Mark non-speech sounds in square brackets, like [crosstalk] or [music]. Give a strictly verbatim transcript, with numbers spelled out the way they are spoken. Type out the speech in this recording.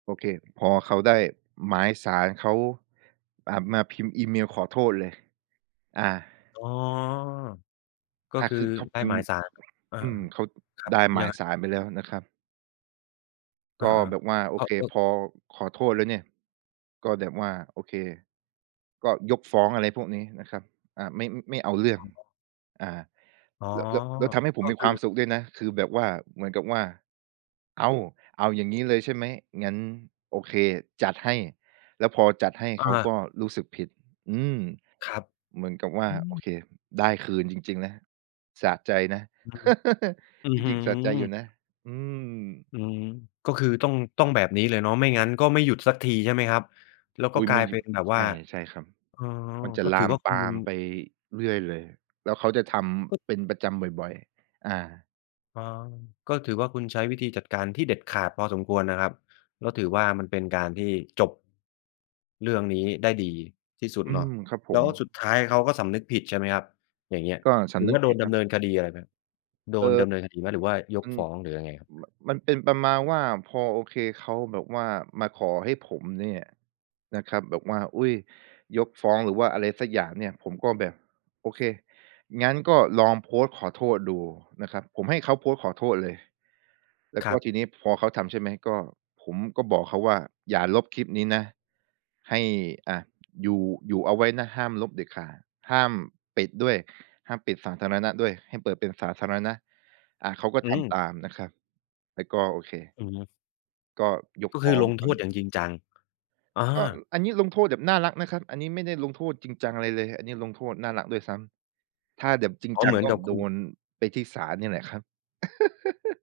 โอเค พอเขาได้หมายศาลเขา อ่า มาพิมพ์อีเมลขอโทษเลย อา อ๋อ ก็อา คืคอือเขาไดพ้ิมหมพ์ ายศาล อา อืม เขา ๆ ครัไบ ด้หมยัางยไง? ศาลไปแล้วนะครับ อกา ็แบบว่า โอๆ ก็ เค ก็ พอ ขอโทษแล้วเนี่ย ก็แบบว่า โอเค ก็ยกฟ้อง อะไรพวกนี้นะครับ อา ไม่ อ ไม่เอาเรื่ออง ๋อ อา อ๋อ แล้ว แล้ว แล้วทำให้ผกม็มีคคืวาอ มสุขด้วยนะ คือแบบว่า เหมือนกับว่า อ้าว เอาอย่างงี้เลยใช่ไหม งั้นโอเค จัดให้ แล้วพอจัดให้อเขากา ็รู้สึกผิด อืม ครับ เหมือนกับว่อา ืโอม เค ได้คืนจริง ๆ นะ สะใจนะ อืม [chuckles] อื้อจฮืริอ ง ๆ สะใจอยู่นะ อืม อืม ก็คือต้อง ต้องแบบนี้เลยเนาะ ไม่งั้นก็ไม่หยุดสักทีใช่ไหมครับ? แล้วอก็ุ๊ย กไมลา่ยอเยปู็่ นแบบวใช่า ่ ใช่ครับ อ๋อ มันจะก็ลถืาอมว่าคปุณ ามไปเรื่อยเลย แล้วเขาจะทก็ ำเป็นประจำบ่อย ๆ อา อ๋อ ก็ถือว่าคุณใช้วิธีจัดการที่เด็ดขาดพอสมควรนะครับ ก็ถือว่ามันเป็นการที่ จบ เรื่องนี้ได้ดีที่สุดอืเนาะ ม ครับผแล้ม วสุดท้ายเขาก็สำนึกผิดใช่ไหมครับ อย่างเงี้ย ก็สหรืำอนึว่กาโดผินดดเนาำะ เนินคดีอะไรไหม โดเอ่นอ ดำเนินคดีไหม หรือว่ายอกืฟม ้อง หรือยังไงครับ? ม มันเป็นประมาณว่า พอ โอเค เขาแบบว่ามาขอให้ผมเนี่ยนะครับ แบบว่า อุ๊ย ยกฟ้อง หรือว่าอะไรสักอย่างเนี่ย ผมก็แบบ โอเค งั้นก็ลองโพสต์ขอโทษดูนะครับ ผมให้เขาโพสต์ขอโทษเลย แล้วคกร็ับ ทีนี้พอเขาทำใช่ไหม ก็ ผมก็บอกเขาว่าอย่าลบคลิปนี้นะ ให้ อา อยู่ อยู่เอาไว้นะห้ามลบเด็ดขาด ห้ามปิดด้วย ห้ามปิดสาธารณะด้วย ให้เปิดเป็นสาธารณะ อา เขาก็อืทำม ตามนะครับ แล้วก็โอเค อือฮึ ก็ยกก็ฟคื้ออลงงครโทาวนษีอ้ ย่างจริงจัง อา ก็อันนี้ลงโทษแบบน่ารักนะครับ อันนี้ไม่ได้ลงโทษจริงจังอะไรเลย อันนี้ลงโทษน่ารักด้วยซ้ำ ถ้าแดบ จริงอ๋อ จัเหงมือกน็กับคโดุณ นไปที่ศาลนี่แหละครับ [chuckles]